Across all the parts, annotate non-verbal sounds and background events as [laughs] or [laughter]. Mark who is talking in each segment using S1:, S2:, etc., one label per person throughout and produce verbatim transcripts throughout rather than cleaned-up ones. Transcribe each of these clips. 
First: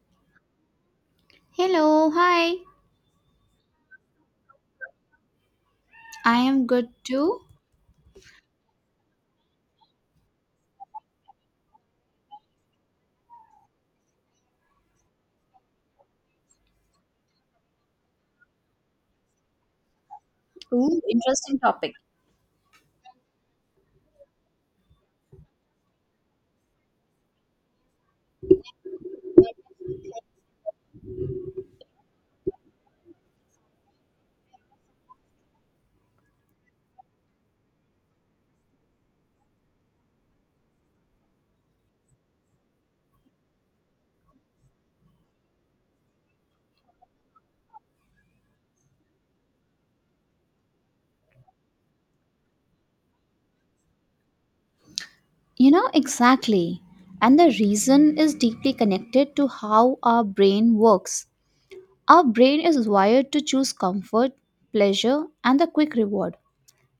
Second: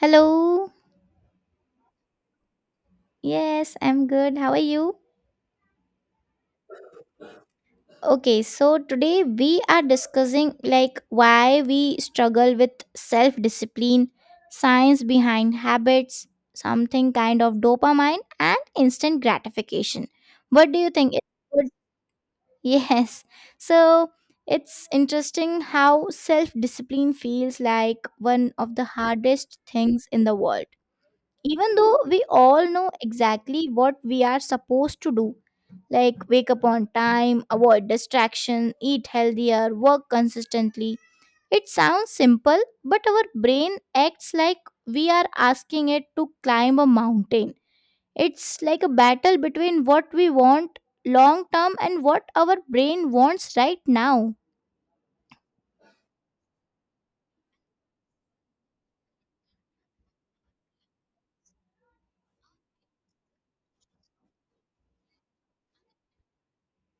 S1: Hello.
S2: Hello, hi.
S1: Yes, I'm good. How are you?
S2: I am good too.
S1: Okay, so today we are discussing like why we struggle with self discipline, science behind habits, something kind of dopamine, and instant gratification. What do you
S2: Ooh,
S1: think? It's
S2: interesting
S1: good?
S2: topic.
S1: [laughs] Yes. So it's interesting how self discipline feels like one of the hardest things in the world, even though we all know exactly what we are supposed to do, like wake up on time, avoid distraction, eat healthier, work consistently. It sounds simple, but our brain acts like we are asking it to climb a mountain. It's like a battle between what we want long term and what our brain wants right now.
S2: You know, exactly. And the reason is deeply connected to how our brain works. Our brain is wired to choose comfort, pleasure, and the quick reward.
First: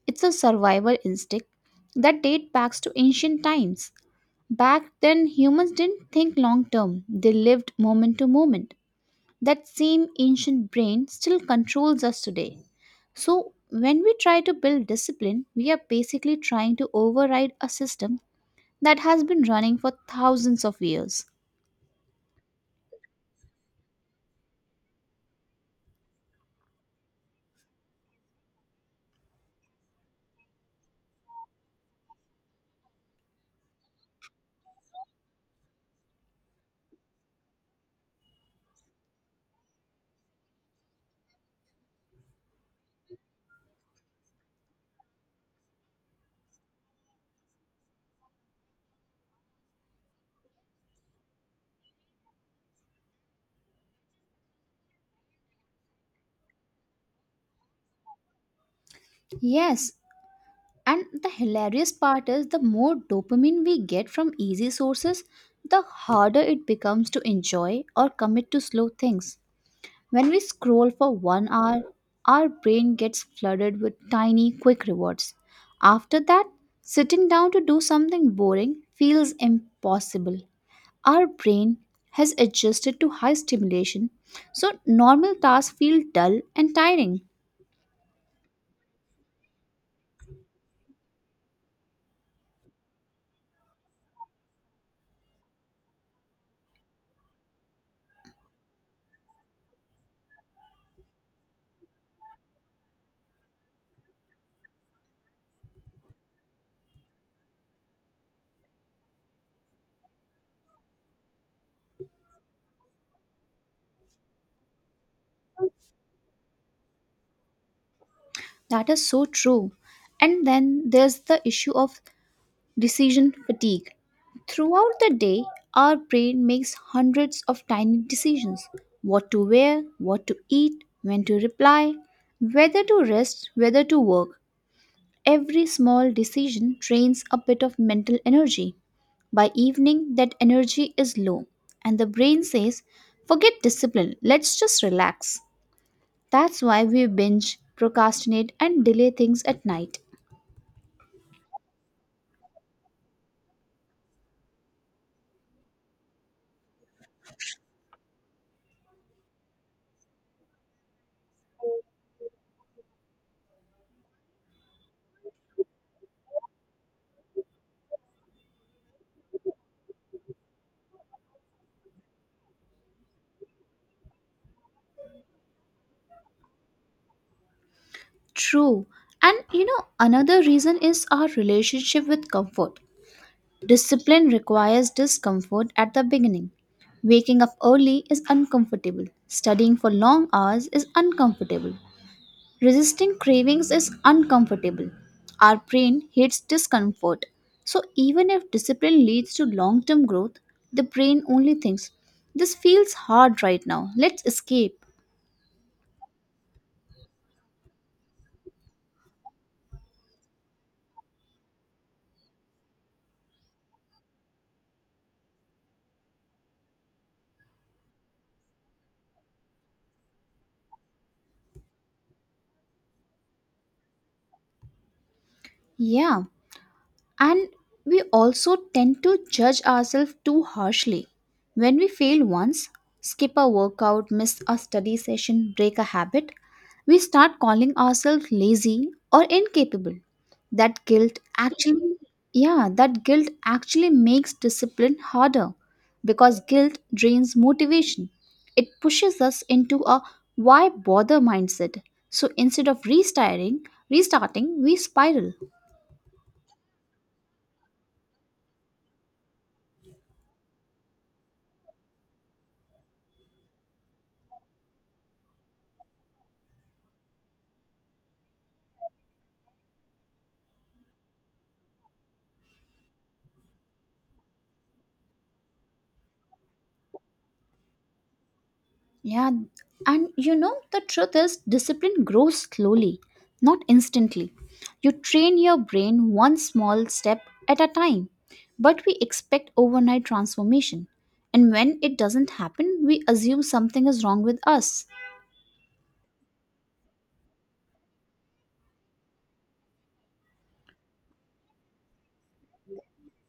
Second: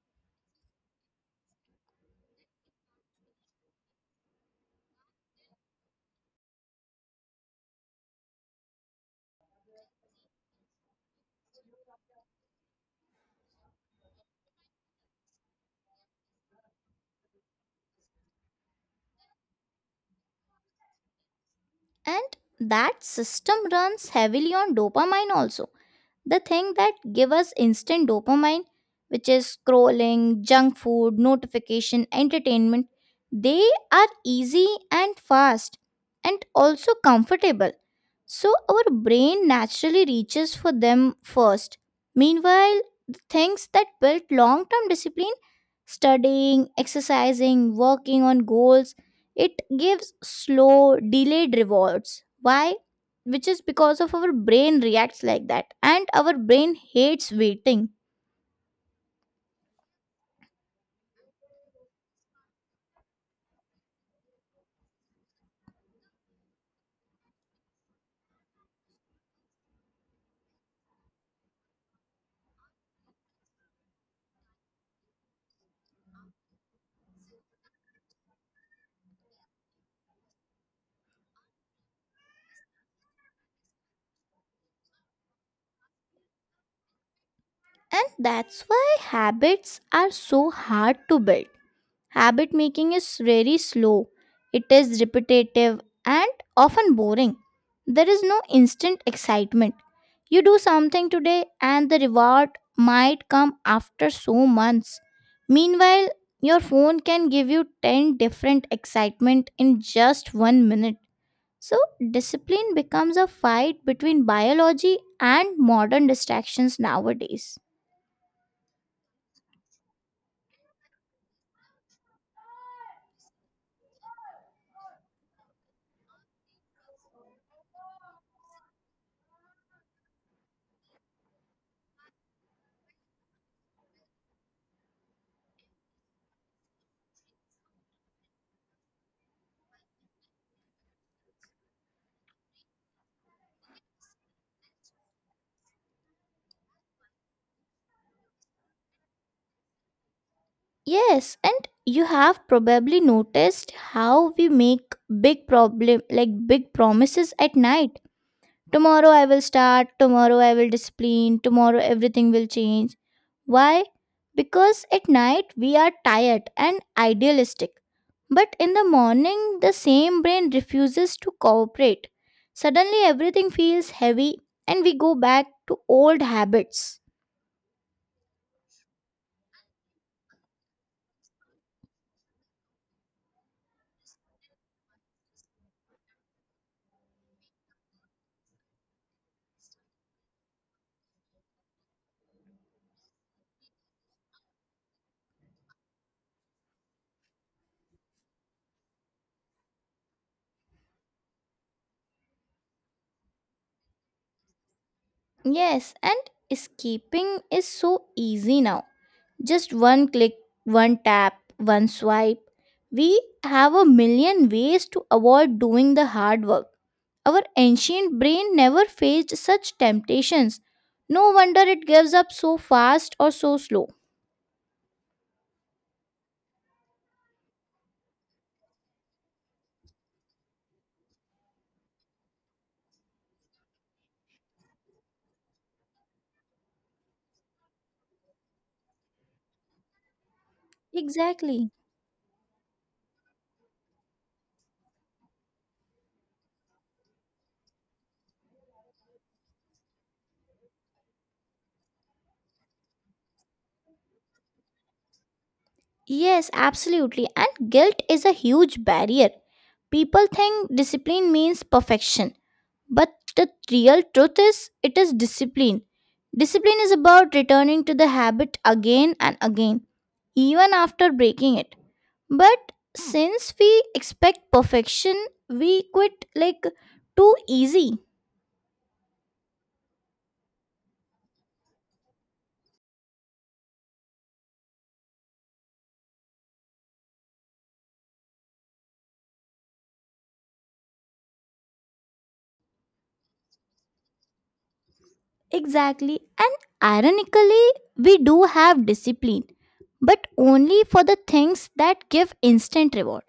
S2: It's a survival instinct that dates back to ancient times. Back then, humans didn't think long term, they lived moment to moment. That same ancient brain still controls us today. So, when we try to build discipline, we are basically trying to override a system that has been running for thousands of years.
S1: And that system runs heavily on dopamine also, the thing that give us instant dopamine, which is scrolling, junk food, notification, entertainment. They are easy and fast, and also comfortable, so our brain naturally reaches for them first. Meanwhile, the things that built long term discipline, studying, exercising, working on goals, it gives slow, delayed rewards. Why? Which is because of our brain reacts like that, and our brain hates waiting.
S2: Yes, and the hilarious part is the more dopamine we get from easy sources, the harder it becomes to enjoy or commit to slow things. When we scroll for one hour, our brain gets flooded with tiny, quick rewards. After that, sitting down to do something boring feels impossible. Our brain has adjusted to high stimulation, so normal tasks feel dull and tiring.
S1: And that's why habits are so hard to build. Habit making is very slow, it is repetitive and often boring. There is no instant excitement. You do something today, and the reward might come after so months. Meanwhile, your phone can give you ten different excitement in just one minute. So, discipline becomes a fight between biology and modern distractions nowadays.
S2: That is so true. And then there's the issue of decision fatigue. Throughout the day, our brain makes hundreds of tiny decisions: what to wear, what to eat, when to reply, whether to rest, whether to work. Every small decision drains a bit of mental energy. By evening, that energy is low, and the brain says, "Forget discipline, let's just relax." That's why we binge, procrastinate, and delay things at night.
S1: Yes, and you have probably noticed how we make big problem like big promises at night. Tomorrow I will start, tomorrow I will discipline, tomorrow everything will change. Why? Because at night we are tired and idealistic. But in the morning the same brain refuses to cooperate. Suddenly everything feels heavy and we go back to old habits.
S2: True. And you know, another reason is our relationship with comfort. Discipline requires discomfort at the beginning. Waking up early is uncomfortable. Studying for long hours is uncomfortable. Resisting cravings is uncomfortable. Our brain hates discomfort. So, even if discipline leads to long term growth, the brain only thinks, "This feels hard right now. Let's escape."
S1: Yes, and escaping is so easy now. Just one click, one tap, one swipe. We have a million ways to avoid doing the hard work. Our ancient brain never faced such temptations. No wonder it gives up so fast or so slow.
S2: Yeah, And we also tend to judge ourselves too harshly. When we fail once, skip a workout, miss a study session, break a habit, we start calling ourselves lazy or incapable. That guilt
S1: Exactly.
S2: actually, yeah, that guilt actually makes discipline harder because guilt drains motivation. It pushes us into a "why bother" mindset. So instead of restarting, restarting, we spiral.
S1: Yes, absolutely. And guilt is a huge barrier. People think discipline means perfection, but the real truth is, it is discipline discipline is about returning to the habit again and again, even after breaking it. But since we expect perfection, we quit like too easy.
S2: Yeah, and you know, the truth is, discipline grows slowly, not instantly. You train your brain one small step at a time, but we expect overnight transformation. And when it doesn't happen, we assume something is wrong with us.
S1: Exactly. And ironically, we do have discipline, but only for the things that give instant reward.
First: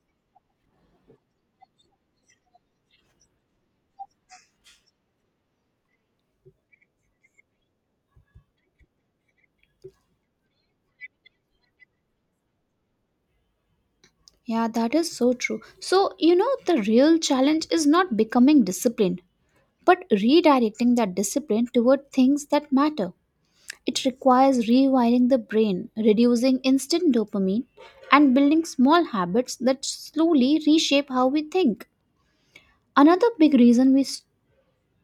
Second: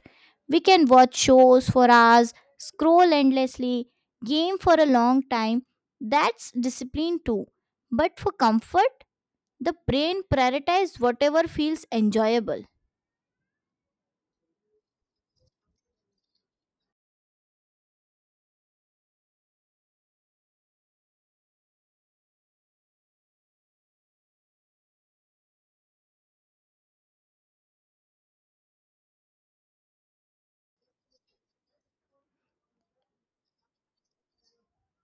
S1: We can watch shows for hours, scroll endlessly, game for a long time. That's discipline too. But for comfort, the brain prioritizes whatever feels enjoyable.
S2: Yeah, that is so true. So, you know, the real challenge is not becoming disciplined, but redirecting that discipline toward things that matter. It requires rewiring the brain, reducing instant dopamine, and building small habits that slowly reshape how we think. Another big reason we. S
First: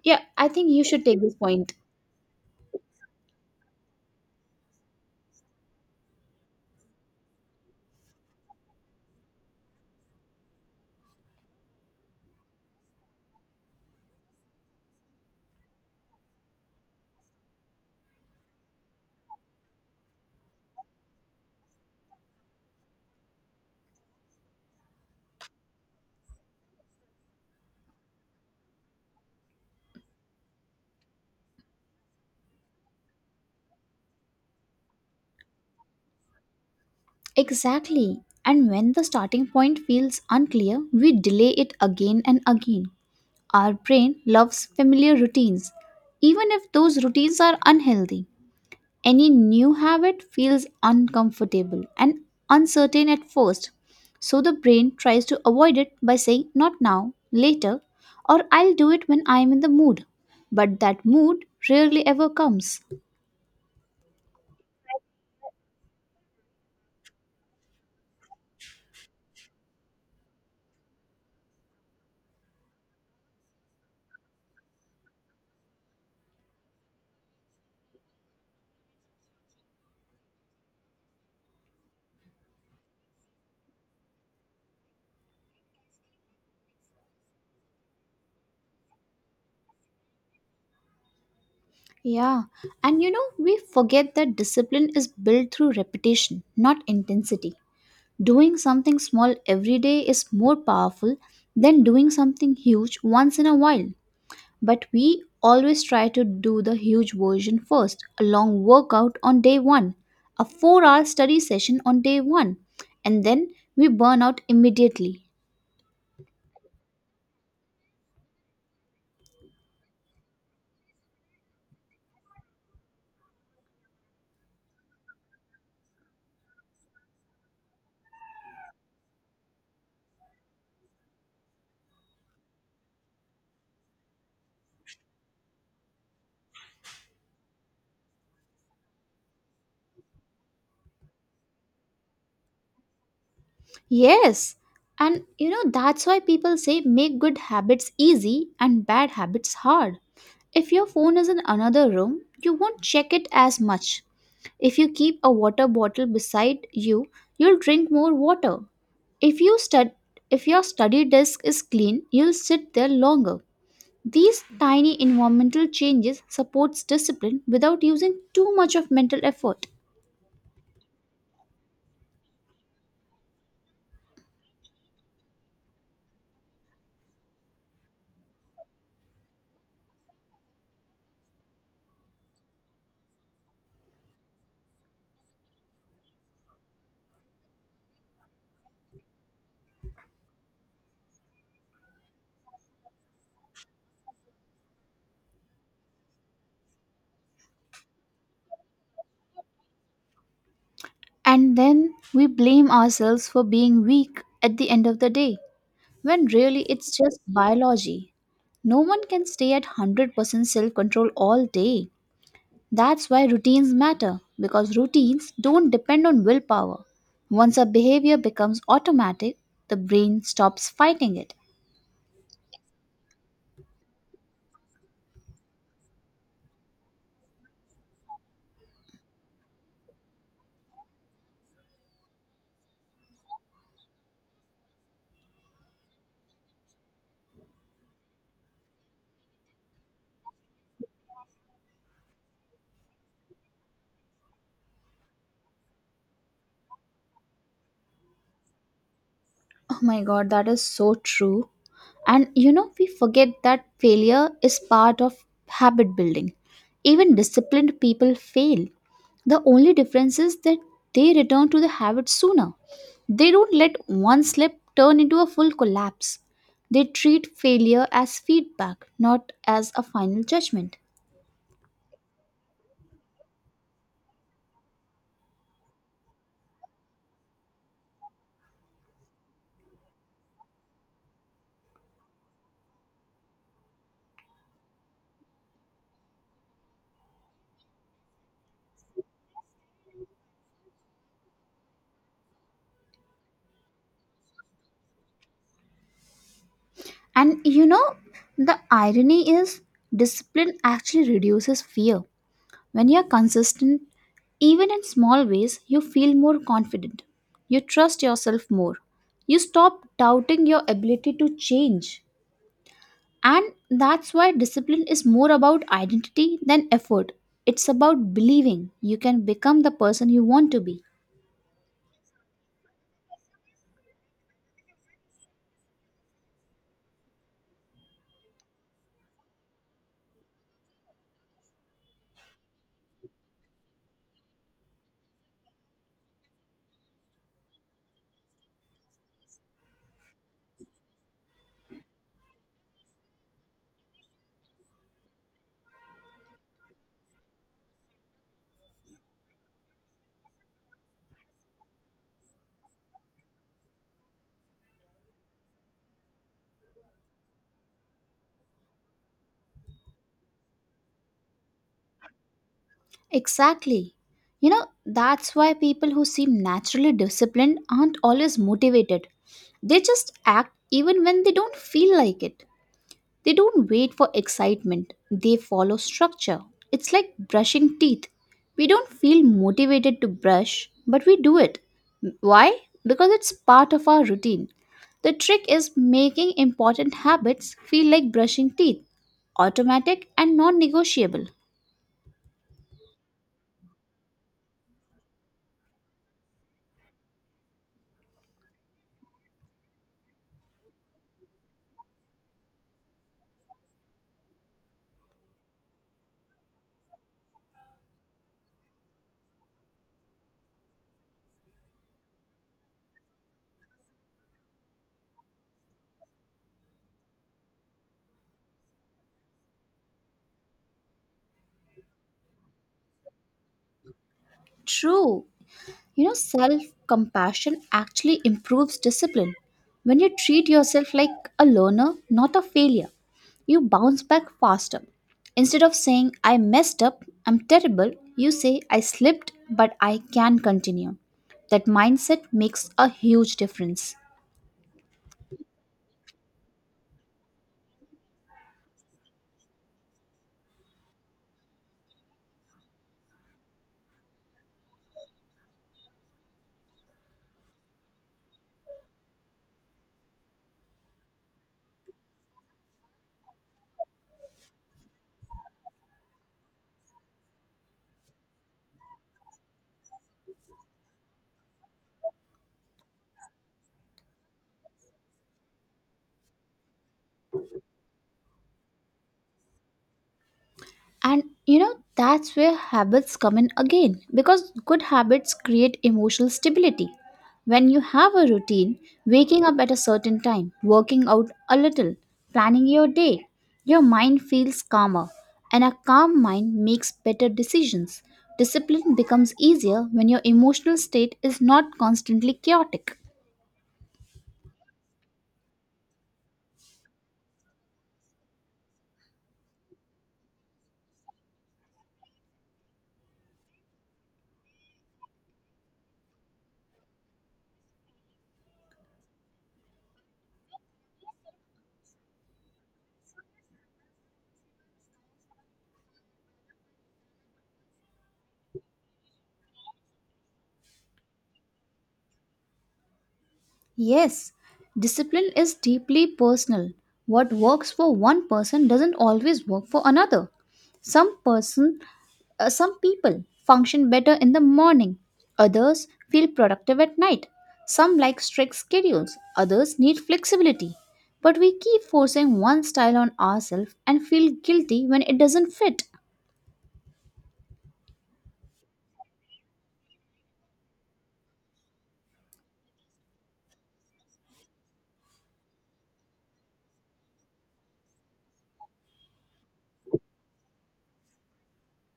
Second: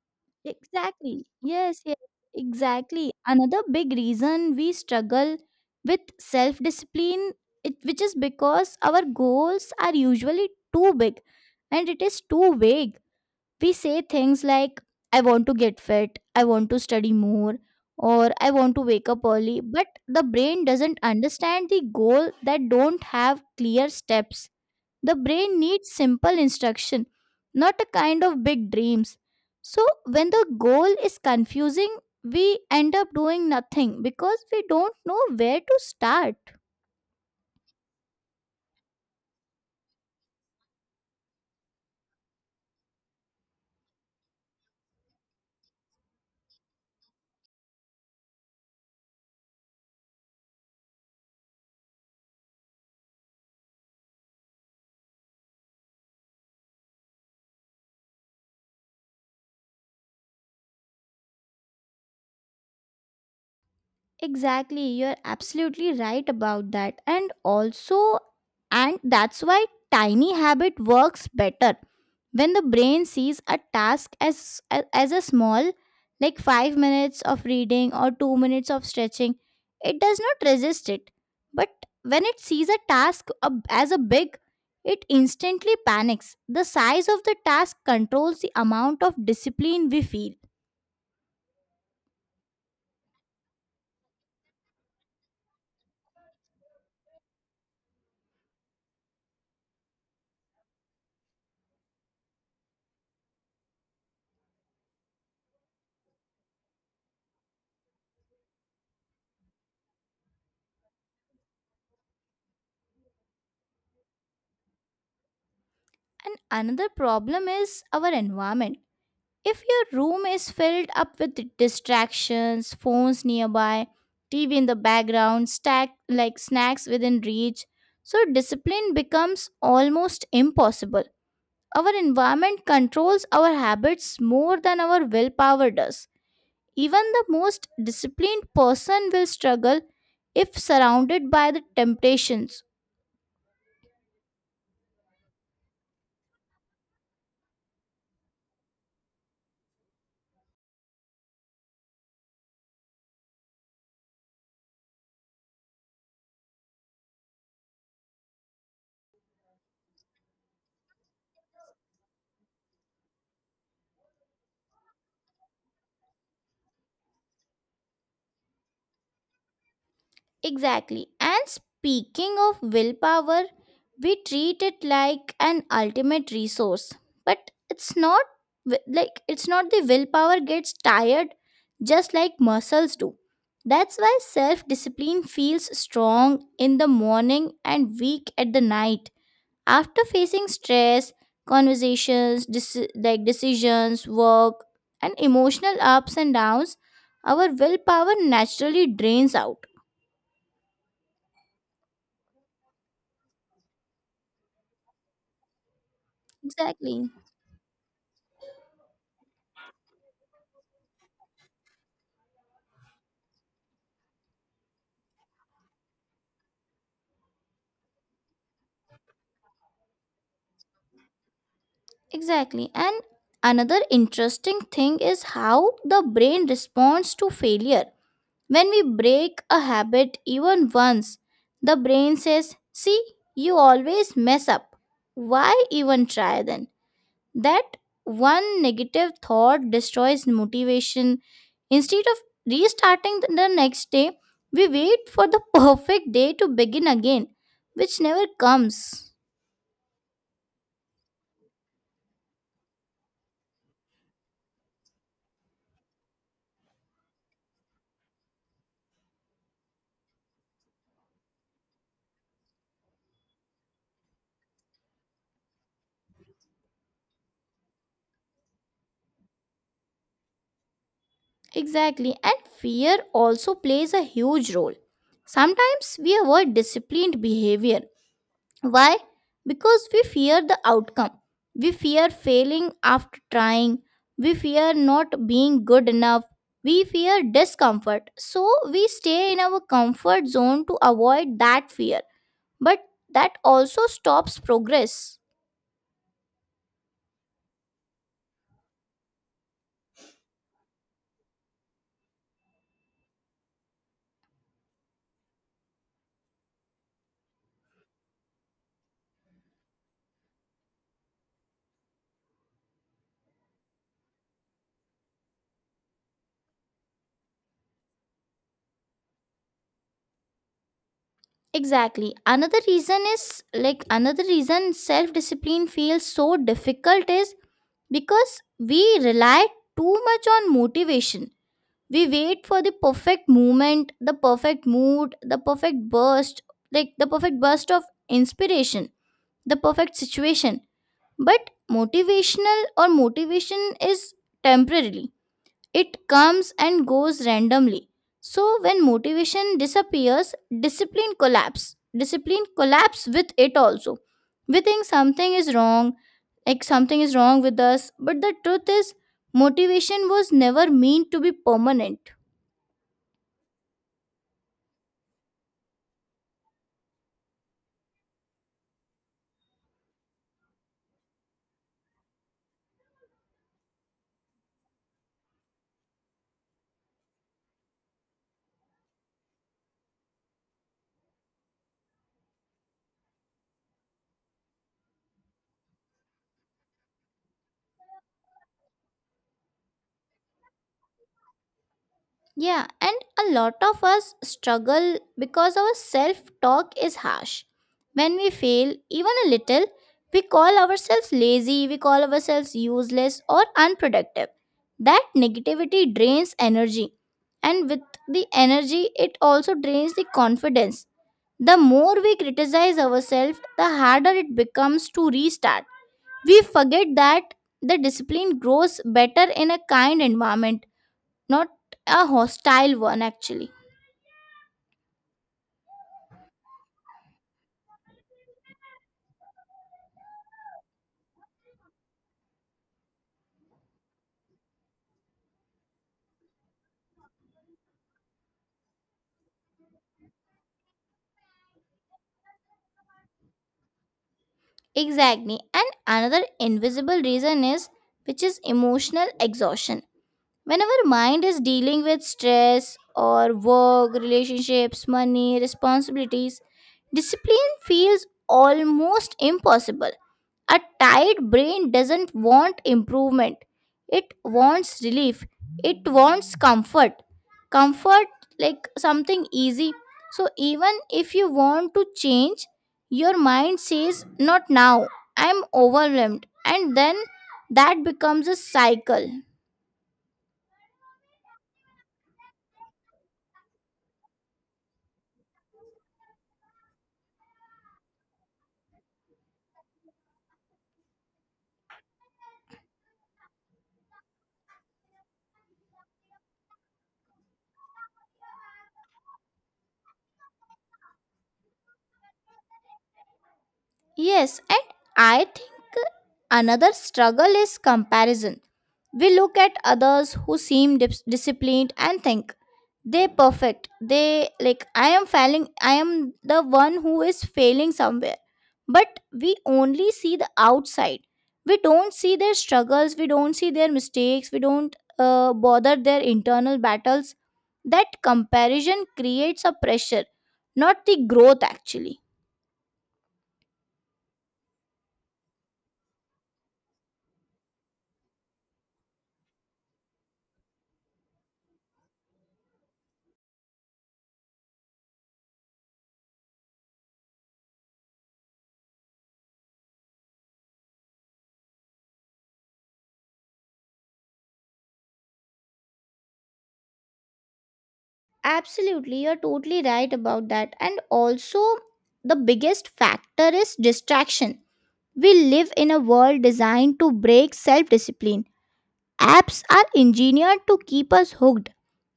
S2: Yeah, I think you should take
S1: Exactly.
S2: this point.
S1: Yes, yes, exactly. Another big reason we struggle with self discipline, it which is because our goals are usually too big and it is too vague. We say things like, I want to get fit, I want to study more, or I want to wake up early, but the brain doesn't understand the goal that don't have clear steps. The brain needs simple instruction, not a kind of big dreams. So, when the goal is confusing, we end up doing nothing because we don't know where to start.
S2: Exactly. And when the starting point feels unclear, we delay it again and again. Our brain loves familiar routines, even if those routines are unhealthy. Any new habit feels uncomfortable and uncertain at first, so the brain tries to avoid it by saying, "Not now, later," or "I'll do it when I'm in the mood." But that mood rarely ever comes.
S1: Exactly, you're absolutely right about that. And also, and that's why tiny habit works better. When the brain sees a task as as a small, like five minutes of reading or two minutes of stretching, it does not resist it. But when it sees a task ab- as a big, it instantly panics. The size of the task controls the amount of discipline we feel.
S2: Yeah, and you know, we forget that discipline is built through repetition, not intensity. Doing something small every day is more powerful than doing something huge once in a while. But we always try to do the huge version first: a long workout on day one, a four hour study session on day one, and then we burn out immediately.
S1: And another problem is our environment. If your room is filled up with distractions, phones nearby, T V in the background, stack like snacks within reach, so discipline becomes almost impossible. Our environment controls our habits more than our willpower does. Even the most disciplined person will struggle if surrounded by the temptations.
S2: Yes, and you know, that's why people say make good habits easy and bad habits hard. If your phone is in another room, you won't check it as much. If you keep a water bottle beside you, you'll drink more water. If you stud- if your study desk is clean, you'll sit there longer. These tiny environmental changes supports discipline without using too much of mental effort.
S1: Exactly. And speaking of willpower, we treat it like an ultimate resource. But it's not wi- like it's not the willpower gets tired just like muscles do. That's why self discipline feels strong in the morning and weak at the night. After facing stress, conversations, deci- like decisions, work, and emotional ups and downs, our willpower naturally drains out.
S2: And then we blame ourselves for being weak at the end of the day, when really it's
S1: Exactly.
S2: just biology. No one can stay at one hundred percent self control all day. That's why routines matter, because routines don't depend on willpower. Once a behavior becomes automatic, the brain stops fighting it.
S1: Exactly. And another interesting thing is how the brain responds to failure. When we break a habit even once, the brain says, see, you always mess up. Why even try then? That one negative thought destroys motivation. Instead of restarting the the next day, we wait for the [laughs] perfect day to begin again, which never comes.
S2: Oh my god, that is so true. And you know, we forget that failure is part of habit building. Even disciplined people fail. The only difference is that they return to the habit sooner. They don't let one slip turn into a full collapse. They treat failure as feedback, not as a final judgment.
S1: Exactly, and fear also plays a huge role. Sometimes we avoid disciplined behavior. Why? Because we fear the outcome. We fear failing after trying. We fear not being good enough. We fear discomfort. So we stay in our comfort zone to avoid that fear. But that also stops progress.
S2: And you know, the irony is discipline actually reduces fear. When you're consistent, even in small ways, you feel more confident. You trust yourself more. You stop doubting your ability to change. And that's why discipline is more about identity than effort. It's about believing you can become the person you want to be.
S1: Exactly. Another reason is like another reason self discipline feels so difficult is because we rely too much on motivation. We wait for the perfect moment, the perfect mood, the perfect burst, like the perfect burst of inspiration, the perfect situation. But motivational or motivation is temporarily. It comes and goes randomly. So when motivation disappears, discipline collapse. Discipline collapse with it also. We think something is wrong, like something is wrong with us, but the truth is motivation was never meant to be permanent.
S2: Exactly. You know, that's why people who seem naturally disciplined aren't always motivated. They just act even when they don't feel like it. They don't wait for excitement, they follow structure. It's like brushing teeth. We don't feel motivated to brush, but we do it. Why? Because it's part of our routine. The trick is making important habits feel like brushing teeth, automatic and non negotiable.
S1: Yeah, and a lot of us struggle because our self talk is harsh. When we fail, even a little, we call ourselves lazy, we call ourselves useless or unproductive. That negativity drains energy, and with the energy, it also drains the confidence. The more we criticize ourselves, the harder it becomes to restart. We forget that the discipline grows better in a kind environment, not a hostile one actually.
S2: True. You know, self compassion actually improves discipline. When you treat yourself like a learner, not a failure, you bounce back faster. Instead of saying, "I messed up, I'm terrible," you say, "I slipped, but I can continue." That mindset makes a huge difference.
S1: Exactly. And another invisible reason is which is emotional exhaustion. When our mind is dealing with stress or work, relationships, money, responsibilities, discipline feels almost impossible. A tired brain doesn't want improvement, it wants relief, it wants comfort comfort like something easy. So even if you want to change, your mind says, not now, I'm overwhelmed, and then that becomes a cycle.
S2: And you know, that's where habits come in again because good habits create emotional stability. When you have a routine, waking up at a certain time, working out a little, planning your day, your mind feels calmer. And a calm mind makes better decisions. Discipline becomes easier when your emotional state is not constantly chaotic.
S1: Yes, and I think another struggle is comparison. We look at others who seem dis- disciplined and think they perfect. They, like, I am failing. I am the one who is failing somewhere. But we only see the outside. We don't see their struggles. We don't see their mistakes. We don't uh, bother their internal battles. That comparison creates a pressure, not the growth actually.
S2: Yes, discipline is deeply personal. What works for one person doesn't always work for another. Some person, uh, some people function better in the morning. Others feel productive at night. Some like strict schedules. Others need flexibility. But we keep forcing one style on ourselves and feel guilty when it doesn't fit.
S1: Absolutely, you're totally right about that. And also, the biggest factor is distraction. We live in a world designed to break self discipline. Apps are engineered to keep us hooked,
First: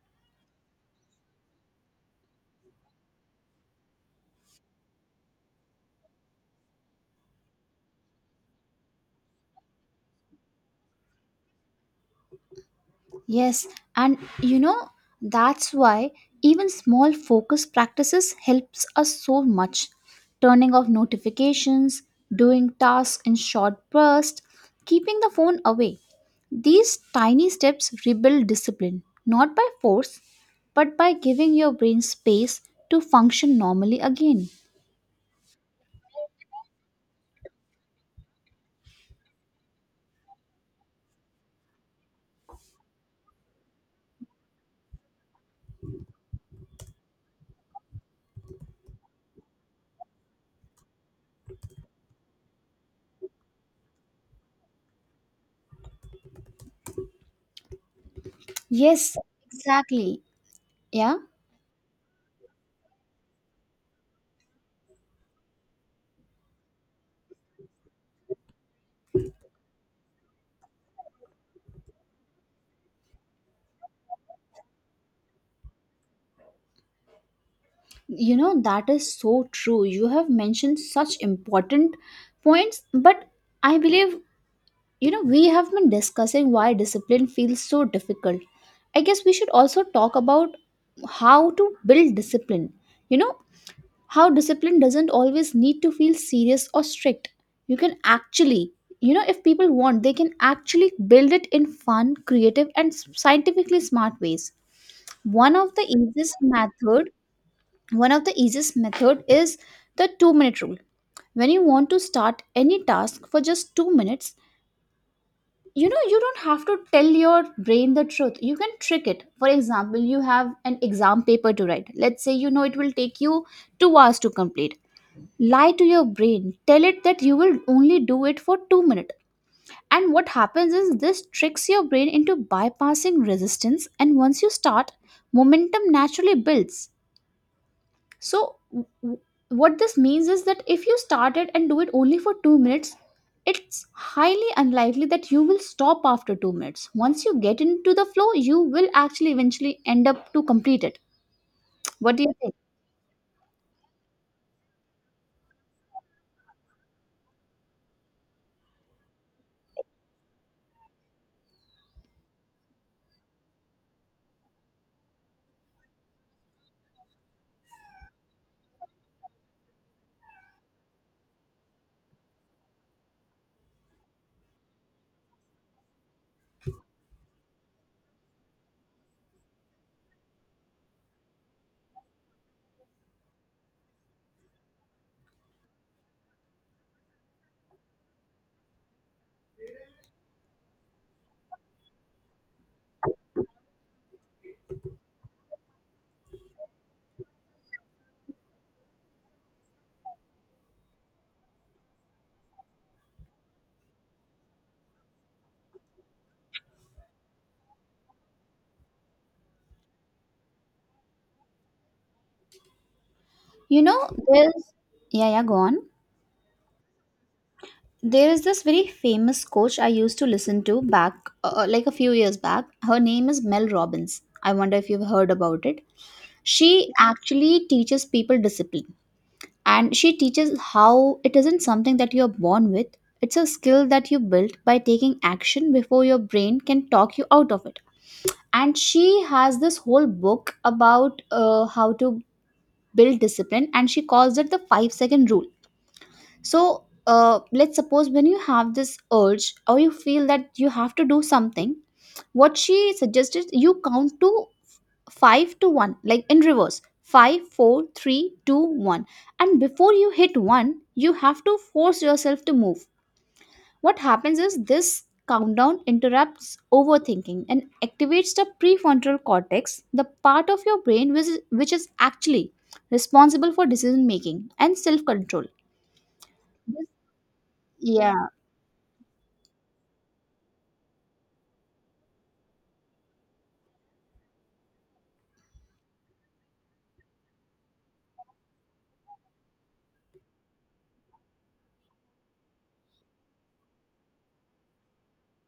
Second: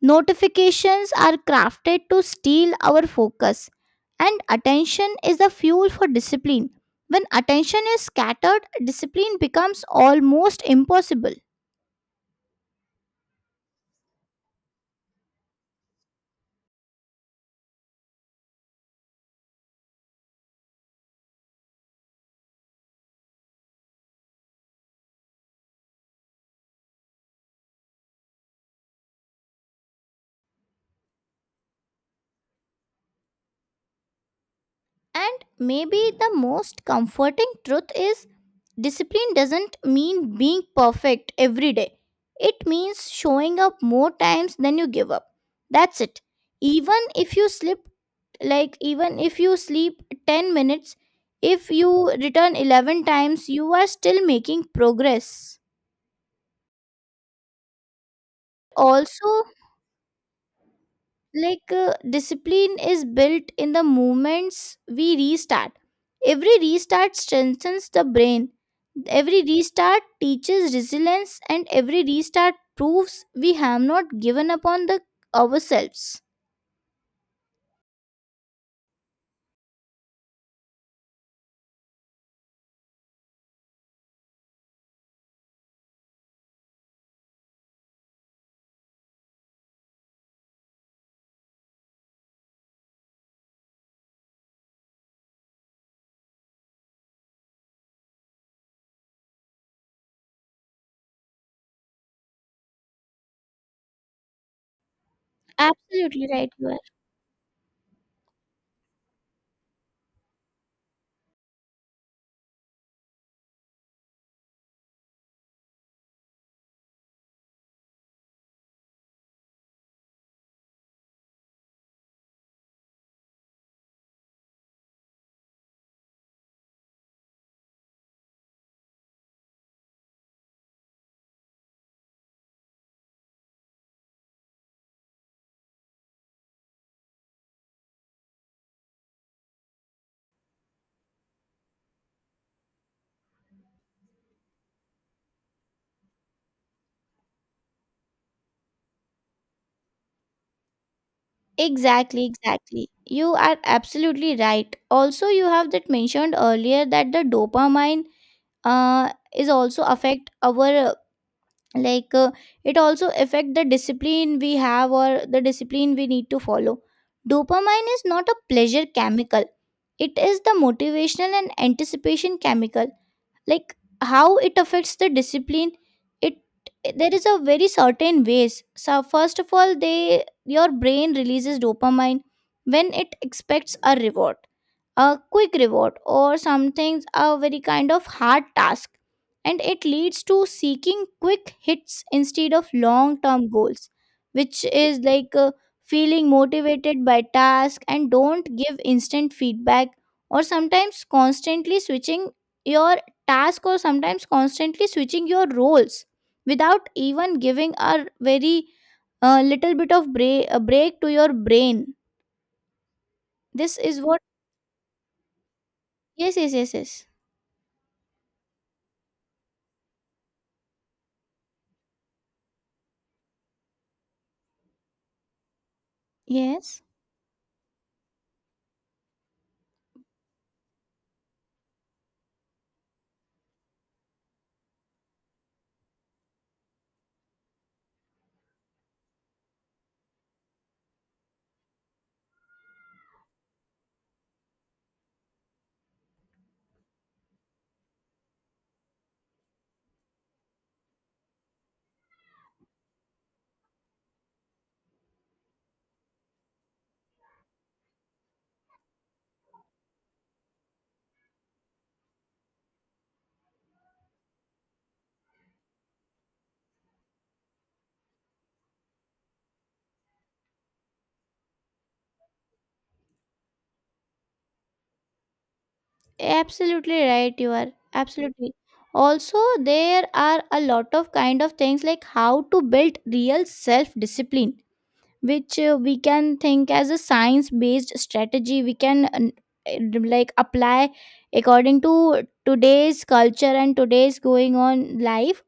S1: notifications are crafted to steal our focus, and attention is the fuel for discipline. When attention is scattered, discipline becomes almost impossible.
S2: Yes, and you know, that's why even small focus practices helps us so much. Turning off notifications, doing tasks in short bursts, keeping the phone away. These tiny steps rebuild discipline, not by force, but by giving your brain space to function normally again.
S1: And maybe the most comforting truth is, discipline doesn't mean being perfect every day. It means showing up more times than you give up. That's it. Even if you slip, like, even if you sleep ten minutes, if you return eleven times, you are still making progress.
S2: Yes,
S1: Also,
S2: exactly. Yeah.
S1: like, uh, discipline is built in the moments we restart. Every restart strengthens the brain, every restart teaches resilience, and every restart proves we have not given up on the ourselves.
S2: You know, that is so true. You have mentioned such important points, but I believe, you know, we have been discussing why discipline feels so difficult. I guess we should also talk about how to build discipline. You know, how discipline doesn't always need to feel serious or strict. You can actually, you know, if people want, they can actually build it in fun, creative, and scientifically smart ways. One of the
S1: Absolutely
S2: easiest
S1: right, you are.
S2: method one of the easiest method is the two minute rule. When you want to start any task for just two minutes, you know, you don't have to tell your brain the truth, you can trick it. For example, you have an exam paper to write. Let's say, you know, it will take you two hours to complete. Lie to your brain. Tell it that you will only do it for two minutes. And what happens is this tricks your brain into bypassing resistance, and once you start, momentum naturally builds. So, w- w- what this means is that if you start it and do it only for two minutes, it's highly unlikely that you will stop after two minutes. Once you get into the flow, you will actually eventually end up to complete it. What do
S1: Exactly,
S2: you think?
S1: exactly, you are absolutely right. Also, you have that mentioned earlier that the dopamine, uh, is also affect our, like, uh, it also affect the discipline we have or the discipline we need to follow. Dopamine is not a pleasure chemical, it is the motivational and anticipation chemical. Like, how it affects the discipline, it there is a very certain ways. So first of all, they your brain releases dopamine when it expects a reward, a quick reward, or something, a very kind of hard task. And it leads to seeking quick hits instead of long term goals, which is like, uh, feeling motivated by task and don't give instant feedback, or sometimes constantly switching your task, or sometimes constantly switching your roles without even giving a very, uh, little bit of break, a break to your brain. This
S2: You
S1: is
S2: know,
S1: what.
S2: there's Yeah, yeah, go on.
S1: Yes, yes, yes, yes,
S2: There is this very famous coach I used to listen to back, uh, like a few years back. Her name is Mel Robbins. I wonder if you've heard about it.
S1: yes.
S2: She actually teaches people discipline. And she teaches how it isn't something that you're born with, it's a skill that you build by taking action before your brain can talk you out of it. And she has this whole book about uh, how to build discipline, and she calls it the five second rule. So, uh, let's suppose when you have this urge or you feel that you have to do something, what she suggested, you count to five to one, like in reverse. Five, four, three, two, one. And before you hit one, you have to force yourself to move. What happens is this countdown interrupts overthinking and activates the prefrontal cortex, the part of your brain which is, which is actually responsible for decision making and self control.
S1: Absolutely right, you are,
S2: Yeah,
S1: absolutely. Also, there are a lot of kind of things like how to build real self discipline, which, uh, we can think as a science based strategy. We can, uh, like apply according to today's culture and today's going on life.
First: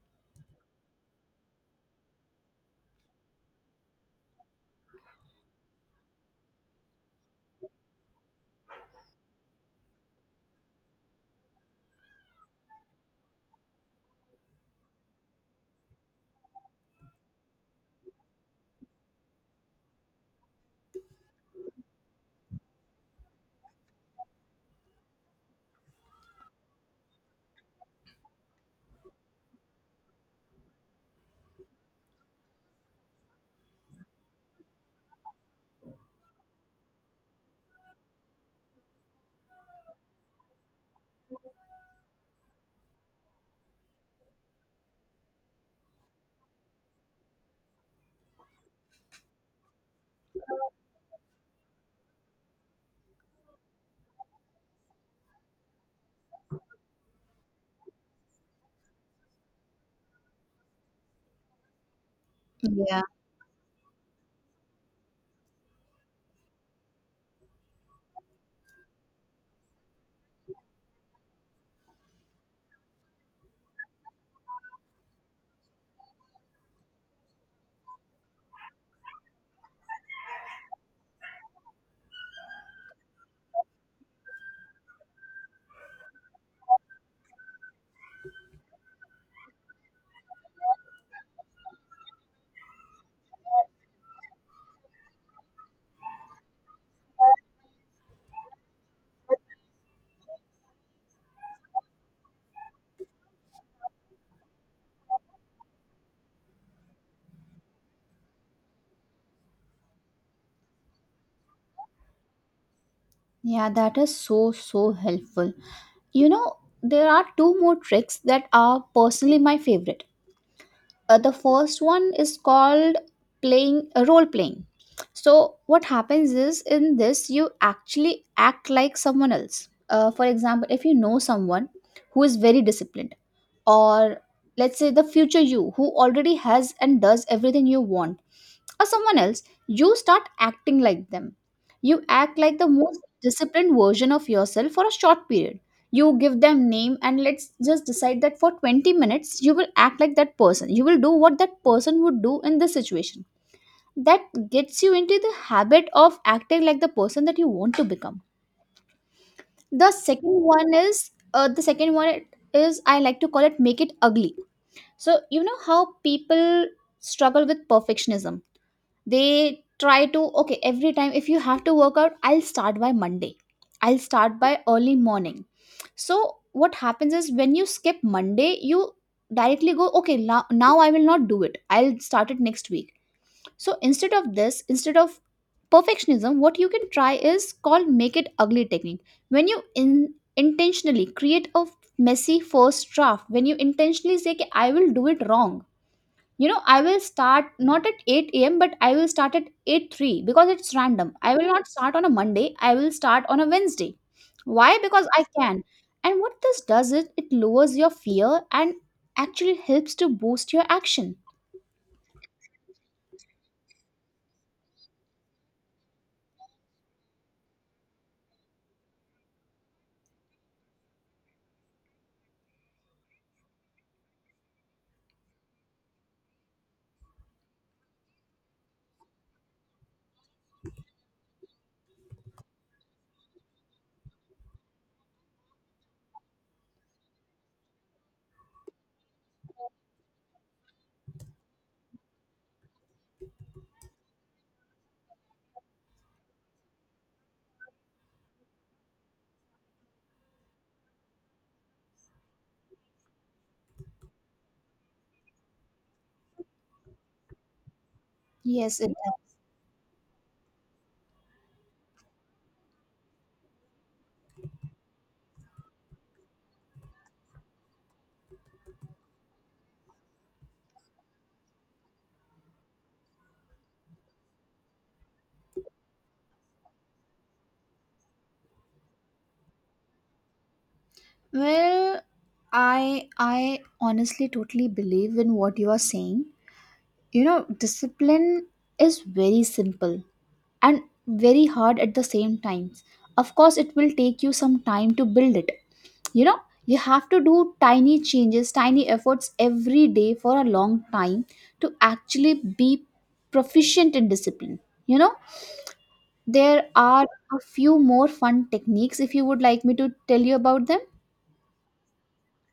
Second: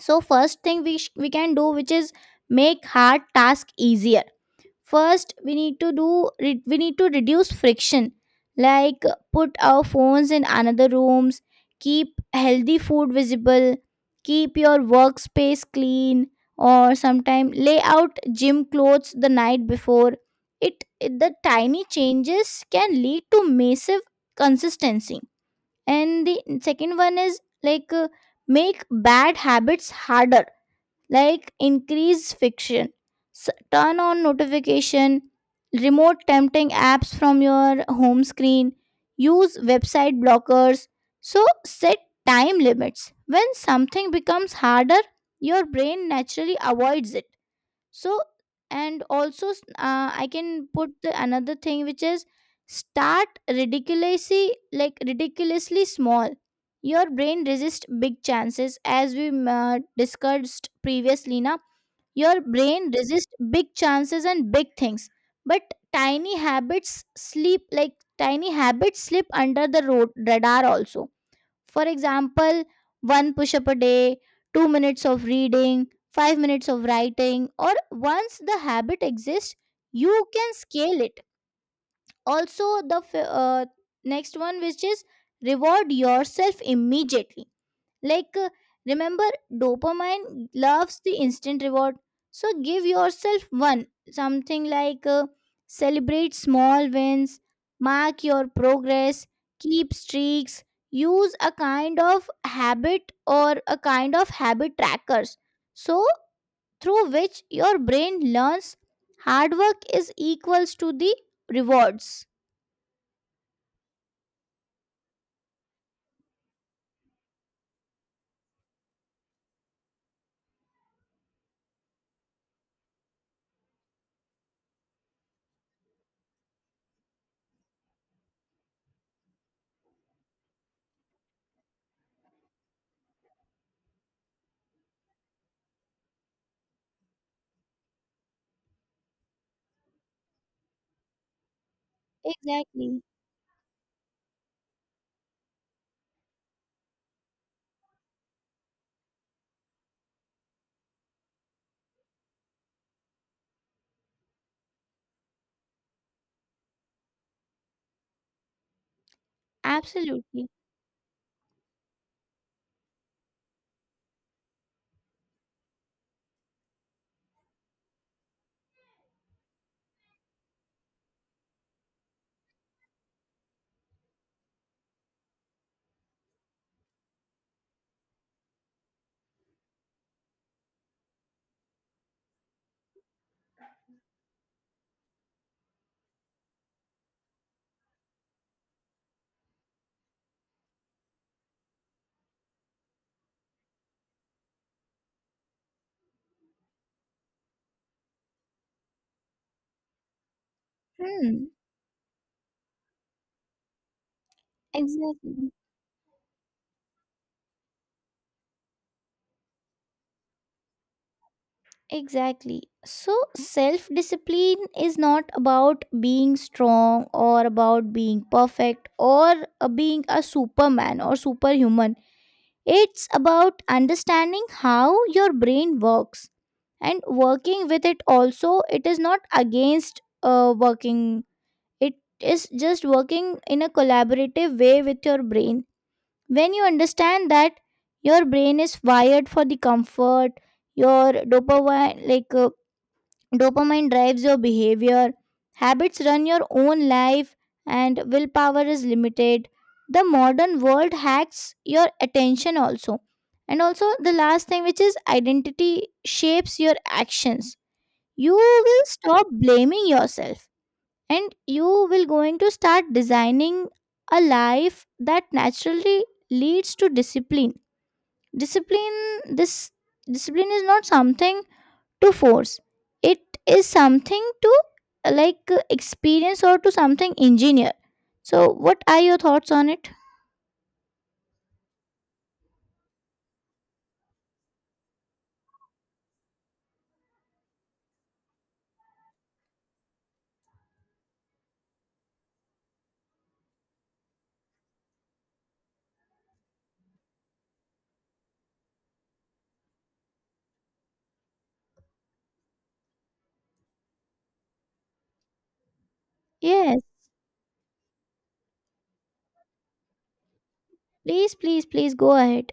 S1: So, first thing we sh- we can do, which is make hard task easier. First we need to do re- we need to reduce friction, like put our phones in another rooms, keep healthy food visible, keep your workspace clean, or sometime lay out gym clothes the night before. It, it the tiny changes can lead to massive consistency. And the second one is, like, uh, make bad habits harder, like increase fiction, S- turn on notification, remote tempting apps from your home screen, use website blockers. So set time limits. When something becomes harder, your brain naturally avoids it. so and also s- uh, I can put the another thing, which is start ridiculously like ridiculously small. Your brain resists big chances, as we m- uh, discussed previously. Now Your brain
S2: yeah,
S1: resists big chances and big things, but tiny habits sleep like tiny habits slip under the road radar also. For example, one push up a day, two minutes of reading, five minutes of writing. Or once the habit exists, you can scale it. Also, the f- uh, next one, which is reward yourself immediately. like, uh, Remember, dopamine loves the instant reward. So, give yourself one. Something like uh, celebrate small wins, mark your progress, keep streaks, use a kind of habit, or a kind of habit trackers. So, through which your brain learns hard work is equals to the rewards.
S2: yeah, that is so so helpful. You know, there are two more tricks that are personally my favorite. Uh, the first one is called playing uh, role playing. So what happens is in this you actually act like someone else. Uh, for example, if you know someone who is very disciplined, or let's say the future you who already has and does everything you want, or someone else, you start acting like them. You act like the most
S1: Exactly.
S2: disciplined version of yourself for a short period. You give them name, and let's just decide that for twenty minutes you will act like that person. You will do what that person would do in this situation. That gets you into the habit of acting like the person that you want to become. The second
S1: Absolutely.
S2: one is uh, the second one is I like to call it make it ugly. So you know how people struggle with perfectionism. They try to, okay, every time if you have to work out, I'll start by Monday, I'll start by early morning. So what happens is when you skip Monday, you directly go, okay, now, now I will not do it, I'll start it next week. So instead of this instead of perfectionism, what you can try is called make it ugly technique. When you in, intentionally create a messy first draft, when you intentionally say, "Okay, I will do it wrong, you know, I will start not at eight a m but I will start at 8 3 because it's random. I will
S1: Hmm.
S2: not start on a Monday, I will start on a Wednesday. Why? Because I
S1: Exactly.
S2: can." And what this does is it lowers your fear and actually helps to boost your action.
S1: Exactly. So, self discipline is not about being strong or about being perfect or uh, being a superman or superhuman. It's about understanding how your brain works and working with it also. It is not against uh, working, it is just working in a collaborative way with your brain. When you understand that your brain is wired for the comfort, your dopamine, like uh, dopamine drives your behavior, habits run your own life, and willpower is limited. The modern world hacks your attention also. And also, the last thing, which is identity shapes your actions. You
S2: Yes,
S1: will
S2: it
S1: stop
S2: does.
S1: blaming yourself and you will going to start designing a life that naturally leads to discipline. Discipline this Discipline is not something to force, it is something to uh, like uh, experience or to something engineer. So what are your thoughts on it?
S2: Well, i i honestly totally believe in what you are saying. You know, discipline is very simple and very hard at the same times. Of course it will take you some time to build it. You know, you have to do tiny changes, tiny efforts every day for a long time to actually be proficient in discipline. You know, there
S1: Yes,
S2: are a few more fun techniques if you would like me to tell you about them.
S1: please, please, please go ahead.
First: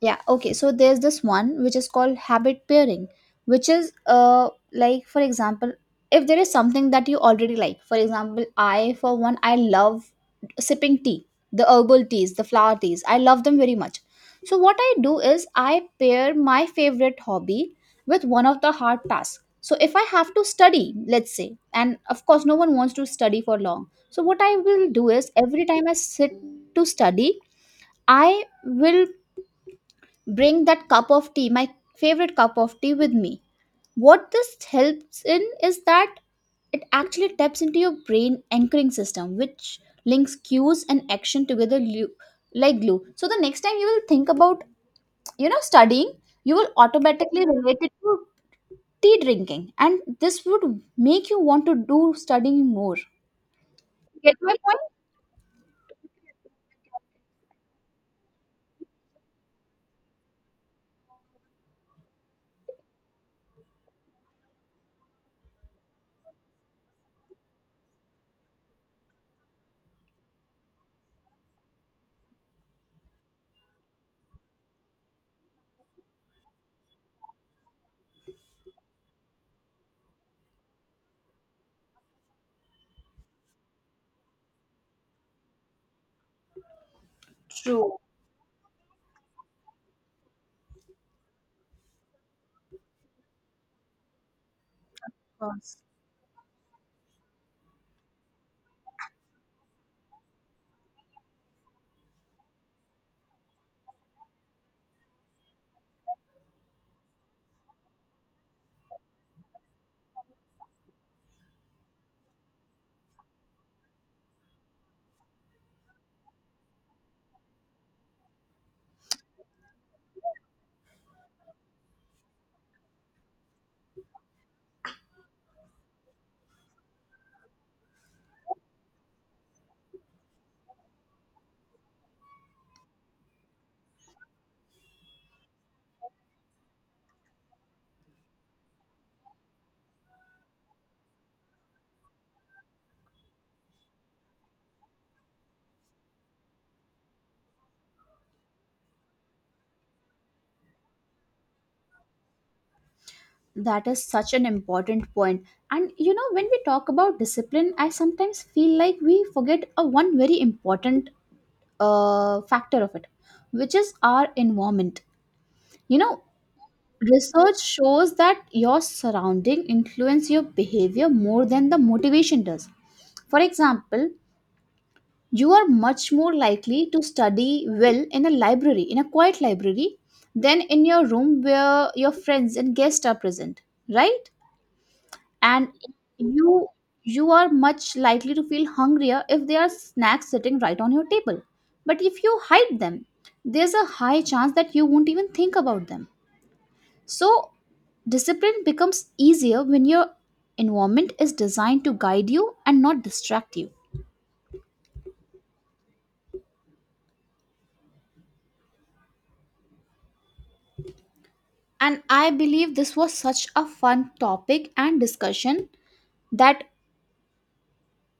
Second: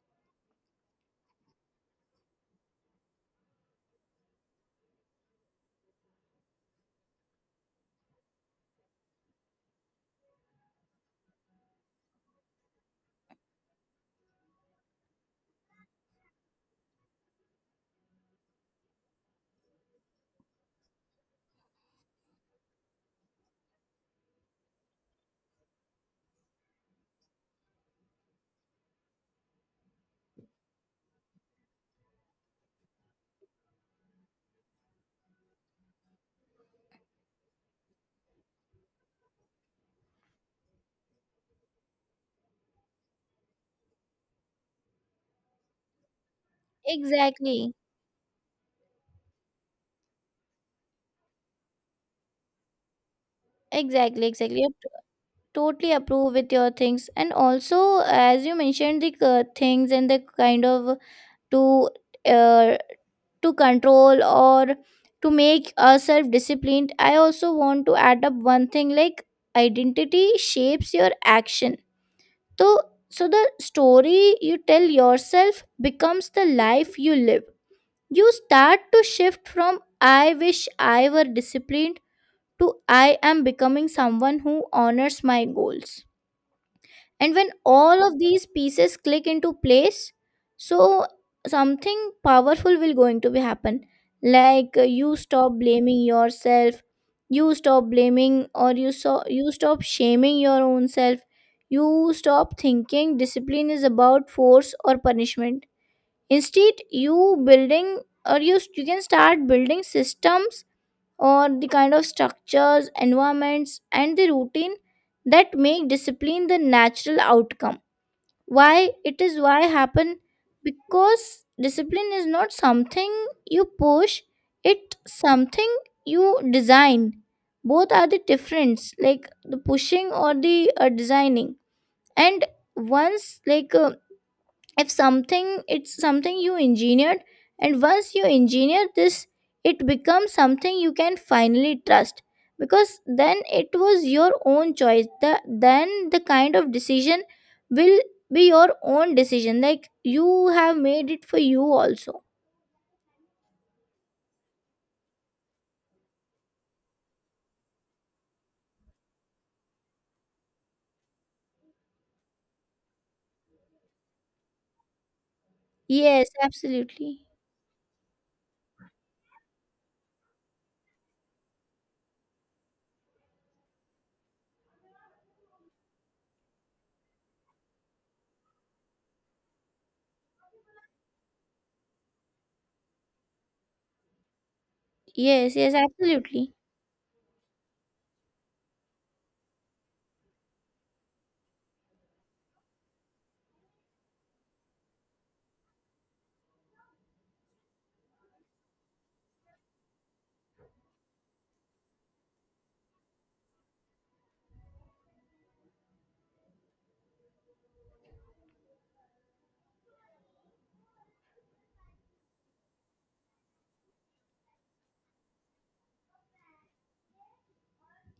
S2: Yeah, okay, so there's this one which is called habit pairing, which is uh like, for example, if there is something that you already like. For example, I, for one, I love sipping tea, the herbal teas, the flower teas. I love them very much. So what I do is I pair my favorite hobby with one of the hard tasks. So if I have to study, let's say, and of course no one wants to study for long. So what I will do is every time I sit to study, I will bring that cup of tea, my favorite cup of tea with me. What this helps in is that it actually taps into your brain anchoring system, which links cues and action together lu- like glue. So the next time you will think about, you know, studying, you will automatically
S1: Exactly,
S2: relate it to tea drinking, and this would make you want to do studying more.
S1: exactly,
S2: Get my
S1: exactly. I
S2: point?
S1: t- totally approve with your things, and also as you mentioned the uh, things and the kind of to uh, to control or to make ourselves disciplined. I also want to add up one thing like identity shapes your action. So so the story you tell yourself becomes the life you live. You start to shift from "I wish I were disciplined" to "I am becoming someone who honors my goals." And when
S2: True. Of
S1: all of these pieces click into place, so something powerful will going to be happen. Like uh, you stop
S2: course.
S1: blaming yourself, you stop blaming or you so you stop shaming your own self. You stop thinking discipline is about force or punishment. Instead, you building, or you, you can start building systems, or the kind of structures, environments and the routine that make discipline the natural outcome. Why it is, why happen? Because discipline is not something you push, it something you design. Both are the difference, like the pushing or the uh, designing. And once like uh, if something, it's something you engineered. And once you engineer this, it becomes something you can finally trust, because then it was your own choice. The then the kind of decision will be your own decision, like you have made it for you also.
S2: That is such an important point. And you know, when we talk about discipline, I sometimes feel like we forget a one very important uh, factor of it, which is our environment. You know,
S1: Yes, absolutely.
S2: research shows that your surrounding influence your behavior more than the motivation does. For example, you are much more likely to study well in a library, in a quiet library, than in your room where your friends and guests are present, right?
S1: Yes,
S2: And
S1: yes, absolutely.
S2: you you are much likely to feel hungrier if there are snacks sitting right on your table. But if you hide them, there's a high chance that you won't even think about them. So, discipline becomes easier when your environment is designed to guide you and not distract you. And I believe this was such a fun topic and discussion that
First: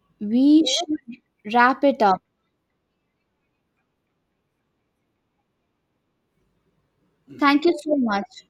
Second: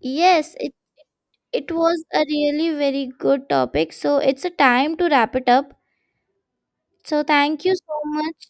S1: Yes,
S2: we
S1: it
S2: should
S1: it
S2: wrap it
S1: was
S2: up.
S1: a really very good topic, so it's a time to wrap it up. So
S2: Thank
S1: thank you
S2: you
S1: so
S2: so much.
S1: much.